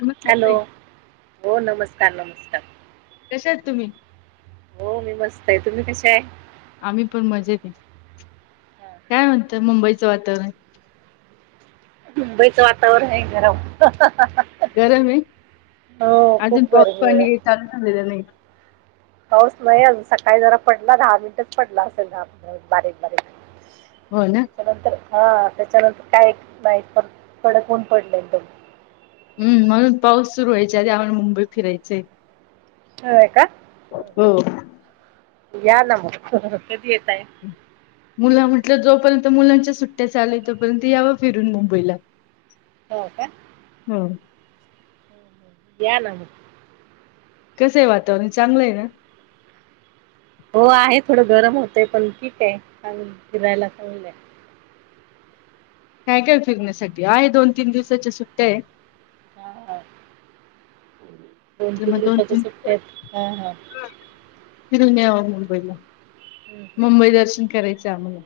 नमस्कार हॅलो ताई हो नमस्कार, नमस्कार कशा आहात तुम्ही? हो मी मस्त आहे. तुम्ही कशा हाय. आम्ही पण मजेत ए हा, हा. काय म्हणत मुंबईचं वातावरण? मुंबईचं वातावरण आहे गरम गरम ए हो अजून खूप पाऊस गरमी आहे पाणी, चालू झालेलं नाही का? पाऊस नाही अजून सकाळी जरा पडला दहा मिनिटच पडला असेल, दहा मिनिट बारीक बारीक हो ना. त्याच्यानंतर हा त्याच्यानंतर काय नाही, पण कडक ऊन पडलंय पण हम् म्हणून पाऊस सुरू व्हयच्या आधी आम्हाला मुंबई फिरायचय. होय का? हो. या ना म कधी येता? मुलं म्हटलं जोपर्यंत मुलांच्या सुट्ट्या चालूएत तोपर्यंत याव फिरून मुंबईला हो का? हो. या ना मग? कसं आहे वातावरण? चांगलं आहे ना. हो आहे थोडं गरम होतंय, पण ठीक हाये चांगल फिरायला चांगलय. काय काय फिरण्यासाठी आहे? दोन तीन दिवसाच्या सुट्ट्या आहे. हा हा. दोन म्हटलं मग तीन दिवसाच्या सुट्ट्या दिवस आहेत. हा हा. फिरून यावं मुंबईला हम्म, हम्म. मुंबई दर्शन करायचंय आम्हाला.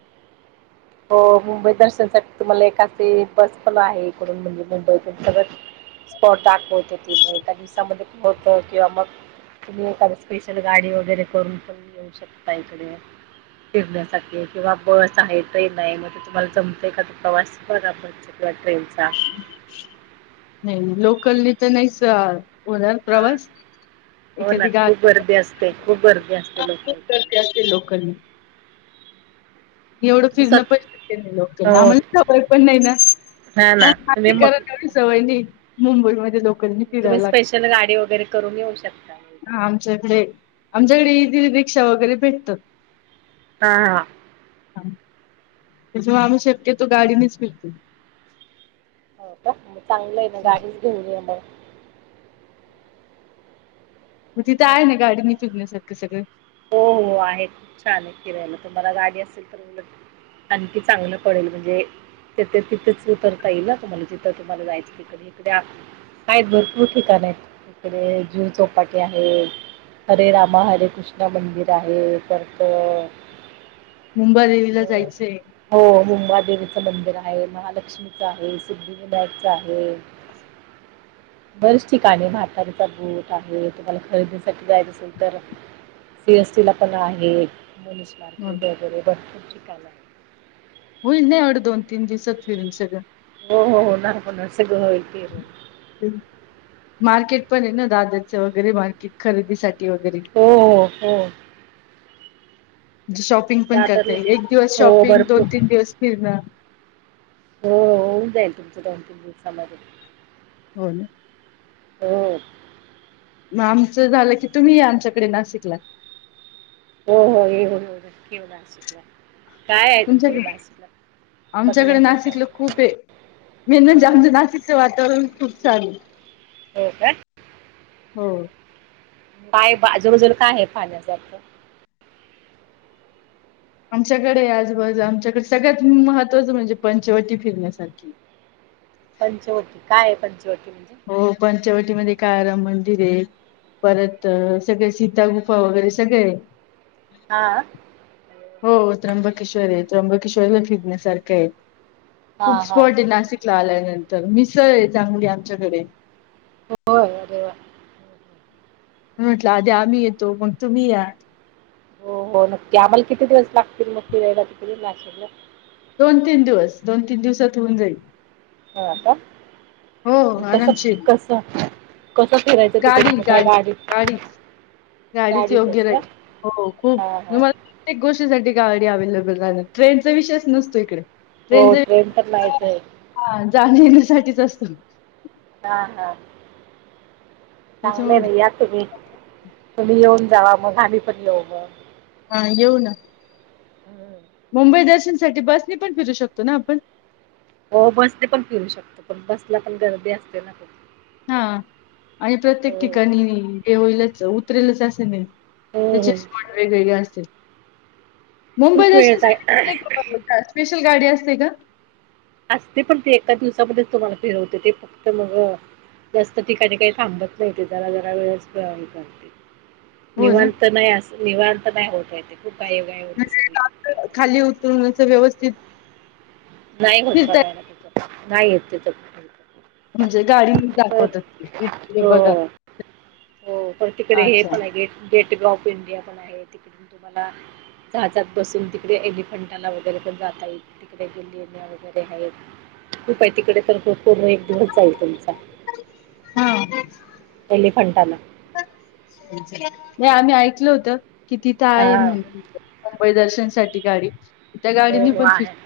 हो मुंबई दर्शनसाठी तुम्हाला एक अशी बस पण आहे. इकडून म्हणजे मुंबईतून सगळ स्पॉट दाखवत्याती मग एका दिवसामध्ये होत किंवा मग तुम्ही एखाद स्पेशल गाडी वगैरे करून पण येऊ शकता इकडे फिरण्यासाठी किंवा बस आहेत. ट्रेन आहे मग तुम्हाला जमतंय का तो प्रवास? बघा तो बसचा किंवा ट्रेनचा नाही, लोकलनी तर नाहीच होणार हां प्रवास हो ना एखादी खूप गर्दी असते गाडी खूप गर्दी असते [unintelligible] लोकांकडे करते तुम्ही असे लोकलनी एवढं फिरणं पण स्वतः शक्य नाही, लोकलला हो आम्हाला सवय पण नाही ना हा ना तुम्ही [unintelligible] मग करत ह सवय नाही मुंबईमध्ये लोक गाडीने तुम्ही फिरायला लागत स्पेशल गाडी वगैरे करून येऊ शकता इकडे हा आमच्या इकडे आमच्याकडे ईजी रिक्षा वगैरे भेटतात. हा हा. त्याच्यामुळे आम्ही शक्यतो गाडीनेच फिरतो. हो का मग चांगलं आहे ना गाडीच घेऊन या मग मग तिथे आहे ना गाडी नि फिरण्यासारखं सगळं हो हो आहे खूप छान आहे, फिरायला तुम्हाला गाडी असेल तर उलट आण ती चांगलं पडेल म्हणजे अ तिथे तिथेच उतरता येईल ना, तुम्हाला जिथं तुम्हाला जायचं तिकडे इकडे आहेत भरपूर ठिकाण आहेत जुहू चौपाटी आहे. हरे रामा हरे कृष्ण ते मंदिर आहे परत अ मुंबा देवीला जायचंय. हो मुंबा देवीचं मंदिर आहे, महालक्ष्मीचं आहे, सिद्धिविनायकच आहे. [inaudible] बरीच ठिकाणी म्हातारीचा बूट आहे तुम्हाला खरेदीसाठी जायचं असेल तर, सीएसटी ला पण आहेस म्हणून मार्केट वगैरे भरपूर ठिकाण आहे [unintelligible] होईल नाही एवढं दोन तीन दिवसात फिरून सगळं! हो हो होणार होणार सगळं होईल फिरुन मार्केट पण ना दाद्याच वगैरे मार खरेदीसाठी वगैरे. हो हो हो म्हणजे शॉपिंग पण करताय दादरला एक दिवस हो शॉपिंग भरपूर दोन तीन दिवस फिरणं हो होऊन जाईल तुमचं दोन तीन दिवसामध्ये हो ना हो मग आमचं झालं की तुम्ही आमच्याकडे नाशिकलात हो हो ये हो हो नक्की हो नाशिकला काय आहे तुमच्याकडे माशीला बघण्यासारखा मीनज आच नाशिकच वातावरण खूप चाल हो का! हो! पाय बाजूजूर काय आहे पाण्यासारखं आमच्याकडे आजबाजू आमच्याकडे सगळ्यात महत्त्वाचं म्हणजे पंचवटी फिरण्यासारखी [inaudible] पंचवटी काय आहे पंचवटी म्हणजे? म कायराम मंदिर आहे परत सगळे सीतागु्फा वगैरे सगळे आहे. हा हो त्र्यंबकेश्वर आहे त्र्यंबकेश्वरला फिरण्यासारखे आहेत. खूप हां हां स्पॉट आहे नाशिकला आल्यानंतर मिसळ आहे चांगली आमच्याकडे होय अरे वा! म्हटलं आधी आम्ही येतो मग तुम्ही या हो हो नक्की आम्हाला किती दिवस लागतील मग फिरायला तिकडे नाशिकला? दोन तीन दिवस दोन तीन दिवसात होऊन जाईल. होता हो कस आरामशीर कस कसं फिरायचं तिकडे गाडी त काय गाडी गडी गाडीच गाडीच योग्य राहि हो खूप हा त हा मला प्रत्येक गोष्टीसाठी गाडी अवेलेबल आहे ना ट्रेनचा विषयच नसतो इकडे हो ट्रेनचा ट्रेन तर नाहीचय जाण येण्यासाठीच असतो. हा हा त्याच्या चांगले भ या तुम्ही तुम्ही येऊं [unintelligible] जावा मग गाणी पण येऊ मग ये ना हम्म. मुंबई द ठी बसने पण फिरू शकतो ना आपण हो बस ते पण फिरू शकतो पण बसला पण गर्दी असते ना ख हा आणि प्रत्येक ठिकाणी हे होईलच उतरेलच असे नाही हो त्याचे हो स्पॉट वेगवेगळे असते मुंबई खूप वेळ दर्शनसाठी जाय कुठे एक स्पेशल गाडी असते का असते पण ते एका दिवसामध्येच तुम्हाला फिरवते ते फक्त मग जास्त ठिकाणी काही थांबत नव्हते जरा जरा वेळच प्रळावी करते हो ना. निवांत नाही अस निवांत नाही होतय ते म्हणजे खाली उतरण्याच व्यवस्थित नाही म्हणता फिरता काय ना त्या नाही येत त्याच म्हणजे गाडी परत दाखवतात हो. [unintelligible] हो पण तिकडे हे अच्छा. पण आहे गे गेट व ऑफ इंडिया पण आहे तिकडे तुम्हाला... जहाजात बसून तिकडे एलिफंटाला वगैरे पण जाता ये तिकडे गेले वगरे खूप आहे तिकडे तर हो पूर्ण एक दिवस जाईल तुमचा. हा. एलिफंटाला नाही आम्ही ऐकल होत की तिथं हा आहे म्हणून मुंबई दर्शनसाठीठी गाडी. त्या हो, गाडीनी हो पण आहे, फिरता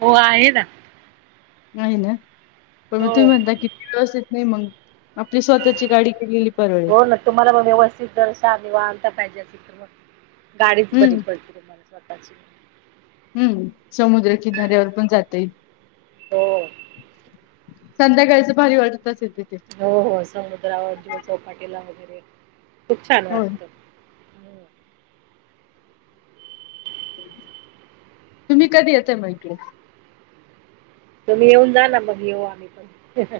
हो आहे ना. नाही ना, पण मग हो तुम्ही म्हणता किती दिवस येत नाही मग? आपली स्वतःची गाडी केलेली परवडेल. हो ना तुम्हाला मग व्यवस्थित [unintelligible] गाडीच बरी हम्म पडते तुम्हाला स्वतःची. हम्म समुद्र किनाऱ्यावर पण जातय. हो. संध्याकाळचं भारी वाटत असेल. तिथे. हो हो समुद्रावर किंवा चौपाटीला वगैरे.. खूप छान हो. वाटतं. हम्म. तुम्ही कधी येतंय मग इकडं? तुम्ही येऊन जा ना मग येऊ आम्ही पण.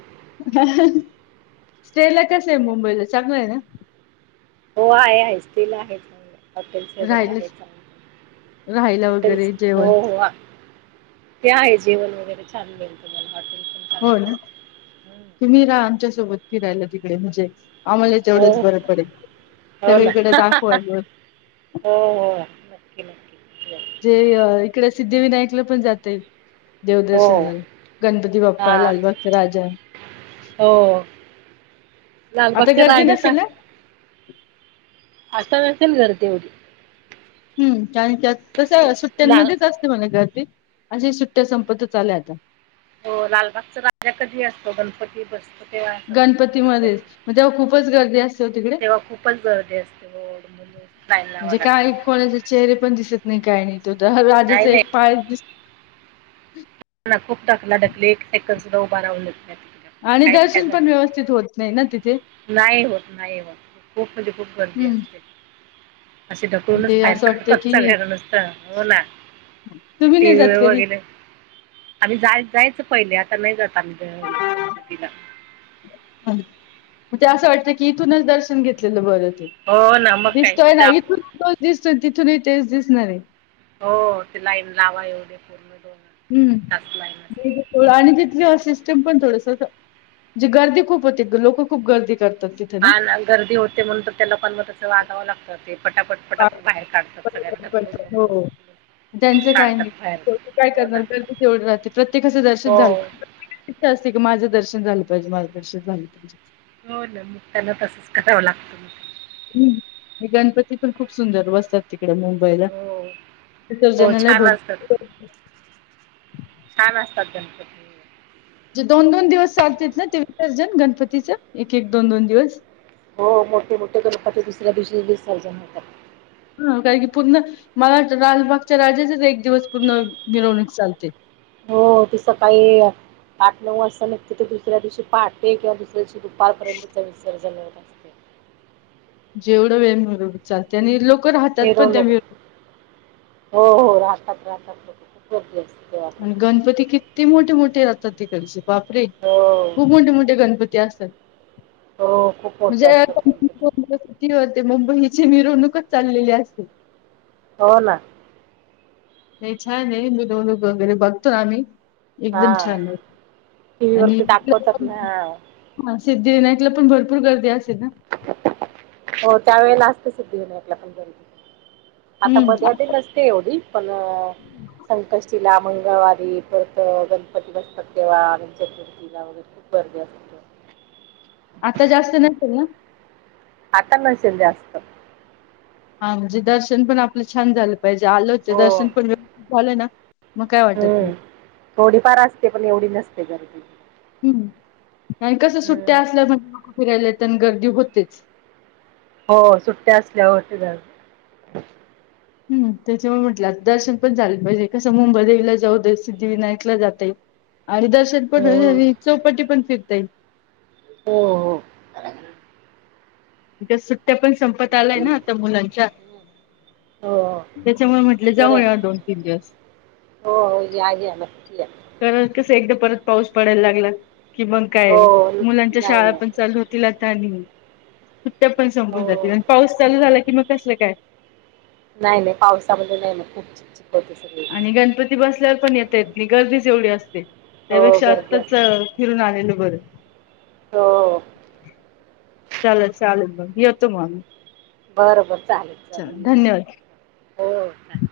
स्टे ला कस आहे हो मुंबईला चांगलं आहे ना? हो आहे आहे स्टील आहे चांगल. हॉटेल्स वैगरे आहेत राहिलच चांगले, राहायला हॉटेल्स वगैरे जेवण हो, हो, आहेत. ते आहे जेवण वगैरे छान मिळेल तुम्हाला हॉटेल पण हो चांगले ना आहेत. हम्म. तुम्ही रा आमच्या सोबत फि राहिला तिकडे म्हणजे आम्हाला तेवढंच हो बरं पडेल हो ना सगळीकडे दाखवाल पन. रिकामा ऑडिओ जे इकडे सिद्धिविनायकला पण जाता येईल. हो देवदर्शना गणपती बाप्पा हा लालबागचा राजा. हो आता लालबागच्या गर्दी राजाचा नसेल ना! आता नसेल गर्दी एवढी. हम् आणि त्यात तस लाल सुट्ट्यांमध्येच असते मला तर. अशी सुट्ट्या संपत्तचं आल्या आता. हो लालबागचा राजा कधी असतो? गणपती बसतो. तेव्हा असतो लालबागचा राजा गणपतीमध्येच मग तेव्हा खूपच गर्दी असते हो तिकडे. तेव्हा खूपच गर्दी असते हो मुली लाईन लावा म्हणजे काय लागते कोणाचे चेहरे पण दिसत नाही. काय नाही. तो तर नाही राजाचा नाही एक पाय दिसत. ना खूप ढकला ढकली [unintelligible] आणि काय दर्शन फायदा पण नाही व्यवस्थित होत नाही ना तिथे. नाही होत नाही होत खूप म्हणजे खूप गर्दी हम्म असते. असे ढकलूनच ते बाहेर असं वाटतं काढतात की सगळ नुसतं हो ना. मी तुम्ही ती नाही व्ही जात कधी वर [unintelligible] आम्ही जाय जायच पहिले आता नाही जात आम्ही ग गणपतीला. म्हणजे असं वाटत की इथूनच दर्शन घेतलेलं बरं. हो ना मग काय दिसतोय तिथं ना आप इथून तो दिसतोय तिथूनही तेच दिसणार आहे. होत ती लाईन लावा एवढी. हम्मो आणि तथली अ पण थोडस म्हणे गर्दी खूप होती लोक खूप गर्दी करतात तिथे ना आणि गर्दी होते म्हणून तर त्याला पण म त्याच वागावं लागतं ते. फटापट पटापट बाहेर काढतात सगळ्यांना ढकलूनकलून हो ढकलून. त्यांचं काय काढतात बाहेर नाही काय हो ना करणार गर्दी तेवढी राहते प्रत्येकाचं दर्शन हो झाल... इ असते की माझं दर्शन झालं पाहिजे माझं दर्शन झालं पाहिजे. हो ना मग त्यांना तसच करावं लागतं म. हम्म गणपती पण खूप सुंदर बसतात ती इडे मुंबईला हो हो विसर्जनाला छान असतात भरपूर. छान असतात गणपती जे दोन-दोन दिवस चालते ना ते विसर्जन गणपतीचं एक एक दोन-दोन दिवस. हो मोठे-मोठे गणपती दुसऱ्या दिवशीच विसर्जन होतात. हा कारण की पूर्ण मला राजबागच्या राजाचाच एक दिवस पूर्ण मिरवणूक चालते. हो ते सकाळीआ. आठ नऊ वाजता नते तर ते दुसऱ्या दिवशी पहाटे किंवा दुसऱ्या दिवशी दुपारपर्यंत विसर्जन करत असते. जेवढं वेळम चालते आणि लोक. राहतात पण त्या मिरवणूक हो हो राहतात राहतातक खूप गर्दी असते. तेव्हा आणि पण. गणपती किती मोठे-मोठे राहतात तिकडचे. बापरे खूप मोठे-मोठे गणपती असतात. हो हो खूप मोठे म्हणजे. असतात गणपती ते मुंबईची मिरवणूकच चाललेली असते. हो ना. नाही छान आहे मिरवणूक वगैरे बघतो आम्ही. एकदम हा छान आहे टीव्ही आणि. वरती दाखवतात ना हा. सिद्धीविनायकला पण भरपूर गर्दी असेल ना. हो त्या वेळेलास्त सुिद्धी घेन आपलं पण गर्दी. आता मधी हम्म आधी नसते एवढी पण संकष्टीला म्हण. गवारी परत गणपती नसतात तेव्हा अनंत चतुर्थीला वगैरे खूप गर्दी असते. आता जास्त नाहीत ग. आता नसेल जास्त. हा म्हणजे दर्शन पण आपलं छान झालं पाहिजे आलं होते हो दर्शन पण व्यवस्थित झालं ना. मग काय वाटत नाही हम्म थोडीफार असते पण एवढी नसते घरी. हम्म आणि कस सुट्ट्या असल्या म्हण लोक फिरायला तर आणि गर्दी होतेच. हो सुट्ट्या असल्या होते. हम्म त्याच्यामुळे म्हटलं दर्शन पण झाले पाहिजे कसं मुंबई देवीला जाऊ दे सिद्धिविनायकला जातय. आणि दर्शन हो पण चौपटी पण फिरताई. हो हो. सुट्ट्या पण संपत आलाय ना आता मुलांच्या. हो त्याच्यामुळे म्हटले बरं जाऊ आहे. या दोन तीन दिवस. हो हो या या. या. कारण कसं एकदा परत पाऊस पडायला लागला. कि मंग काय हो मुलांच्या नाही शाळा नाही पण चालू होतील आता आणि. सुट्या पण हो. संपून जातील आणि पाऊस चालू झाला की मग कसलं काय. नाही नाही पावसामध्ये नाही ना खूप. होते सगळी. आणि गणपती बसल्यावर पण येता येत नाही गर्दीच एवढी असते. हो त्यापेक्षा गर्दी आत्ताच असते. फिरून आलेल बरं. हो ले चालेल बघ यतो माला. बर बर चालेल चाल या ठी हो चालेल.